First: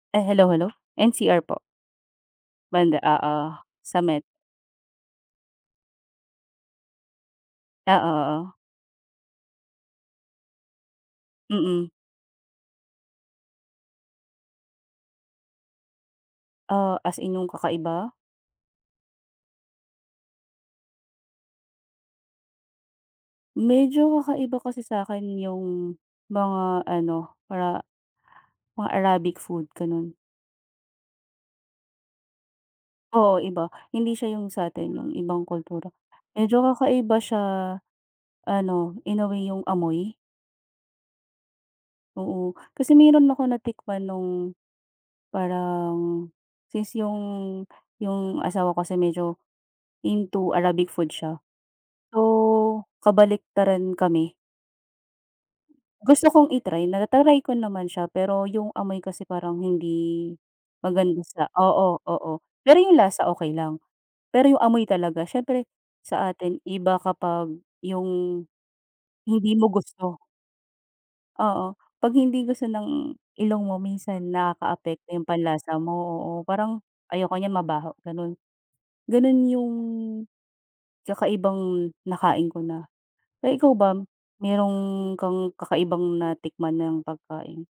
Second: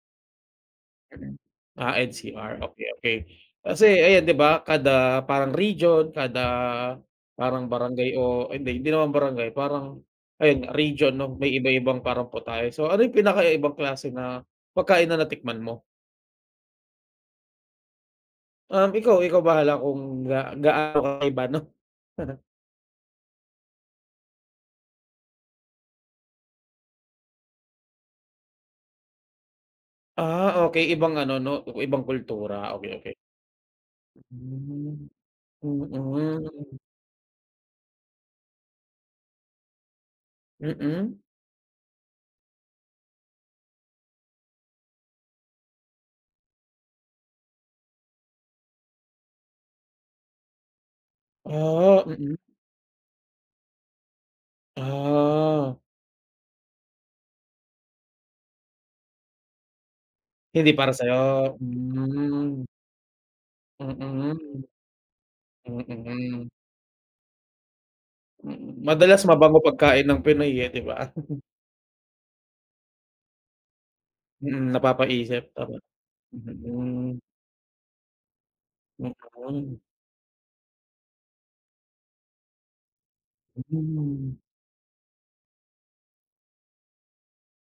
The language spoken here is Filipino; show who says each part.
Speaker 1: E hello, hello. NCR po
Speaker 2: Ah, NCR. Okey,
Speaker 1: banda.
Speaker 2: okey.
Speaker 1: Oo,
Speaker 2: Kasi
Speaker 1: sa met
Speaker 2: ayan, 'di ba kada parang region, kada parang
Speaker 1: Oo,
Speaker 2: barangay o
Speaker 1: oo.
Speaker 2: hindi, hindi naman barangay, parang ayun region 'no, may
Speaker 1: Mm.
Speaker 2: iba-ibang paraan po tayo. So, ano yung pinaka-kakaibang klase na pagkain na natikman mo?
Speaker 1: Ah, as in yung kakaiba?
Speaker 2: Um, ikaw, ikaw bahala kung ga gaano kakaiba 'no.
Speaker 1: Medyo kakaiba kasi sa'kin yung mga ano, para mga Arabic food ganun.
Speaker 2: Ah, okey. Ibang ano 'no, iba-ibang kultura, okey, okey.
Speaker 1: Oo, iba. Hindi siya yung sa'tin,
Speaker 2: Hmm,
Speaker 1: yung ibang kultura. Medyo
Speaker 2: mm.
Speaker 1: kakaiba siya, ano inuwi yung amoy?
Speaker 2: Mm.
Speaker 1: Oo. Kasi meron ako natikman nung parang, since yung, yung asawa ko kasi medyo into Arabic food siya.
Speaker 2: Ah, mm.
Speaker 1: So, kabaliktaran kami.
Speaker 2: Ah.
Speaker 1: Gusto kong i-try. Nata-try ko naman siya pero yung amoy kasi parang hindi
Speaker 2: Hindi para
Speaker 1: maganda sa
Speaker 2: sa'yo?
Speaker 1: oo, oo,
Speaker 2: Hmm.
Speaker 1: pero yung lasa okey lang.
Speaker 2: Mm.
Speaker 1: Pero yung amoy talaga siyempre sa
Speaker 2: Mm.
Speaker 1: atin iba kapag yung,
Speaker 2: Mm, madalas
Speaker 1: hindi
Speaker 2: mabango
Speaker 1: mo
Speaker 2: pagkain ng
Speaker 1: gusto.
Speaker 2: Pinoy, eh, di ba?
Speaker 1: Oo. 'Pag hindi gusto ng ilong mo minsan
Speaker 2: Mm,
Speaker 1: nakakaapekto yung
Speaker 2: napapaisip?
Speaker 1: panlasa
Speaker 2: Tama.
Speaker 1: mo, oo. Parang
Speaker 2: Mm.
Speaker 1: ayoko niyan mabaho, ganun.
Speaker 2: May
Speaker 1: Ganun yung
Speaker 2: ganun.
Speaker 1: kakaibang nakain ko na. Eh, ikaw ba?
Speaker 2: Mm.
Speaker 1: Meron kang kakaibang natikman ng pagkain?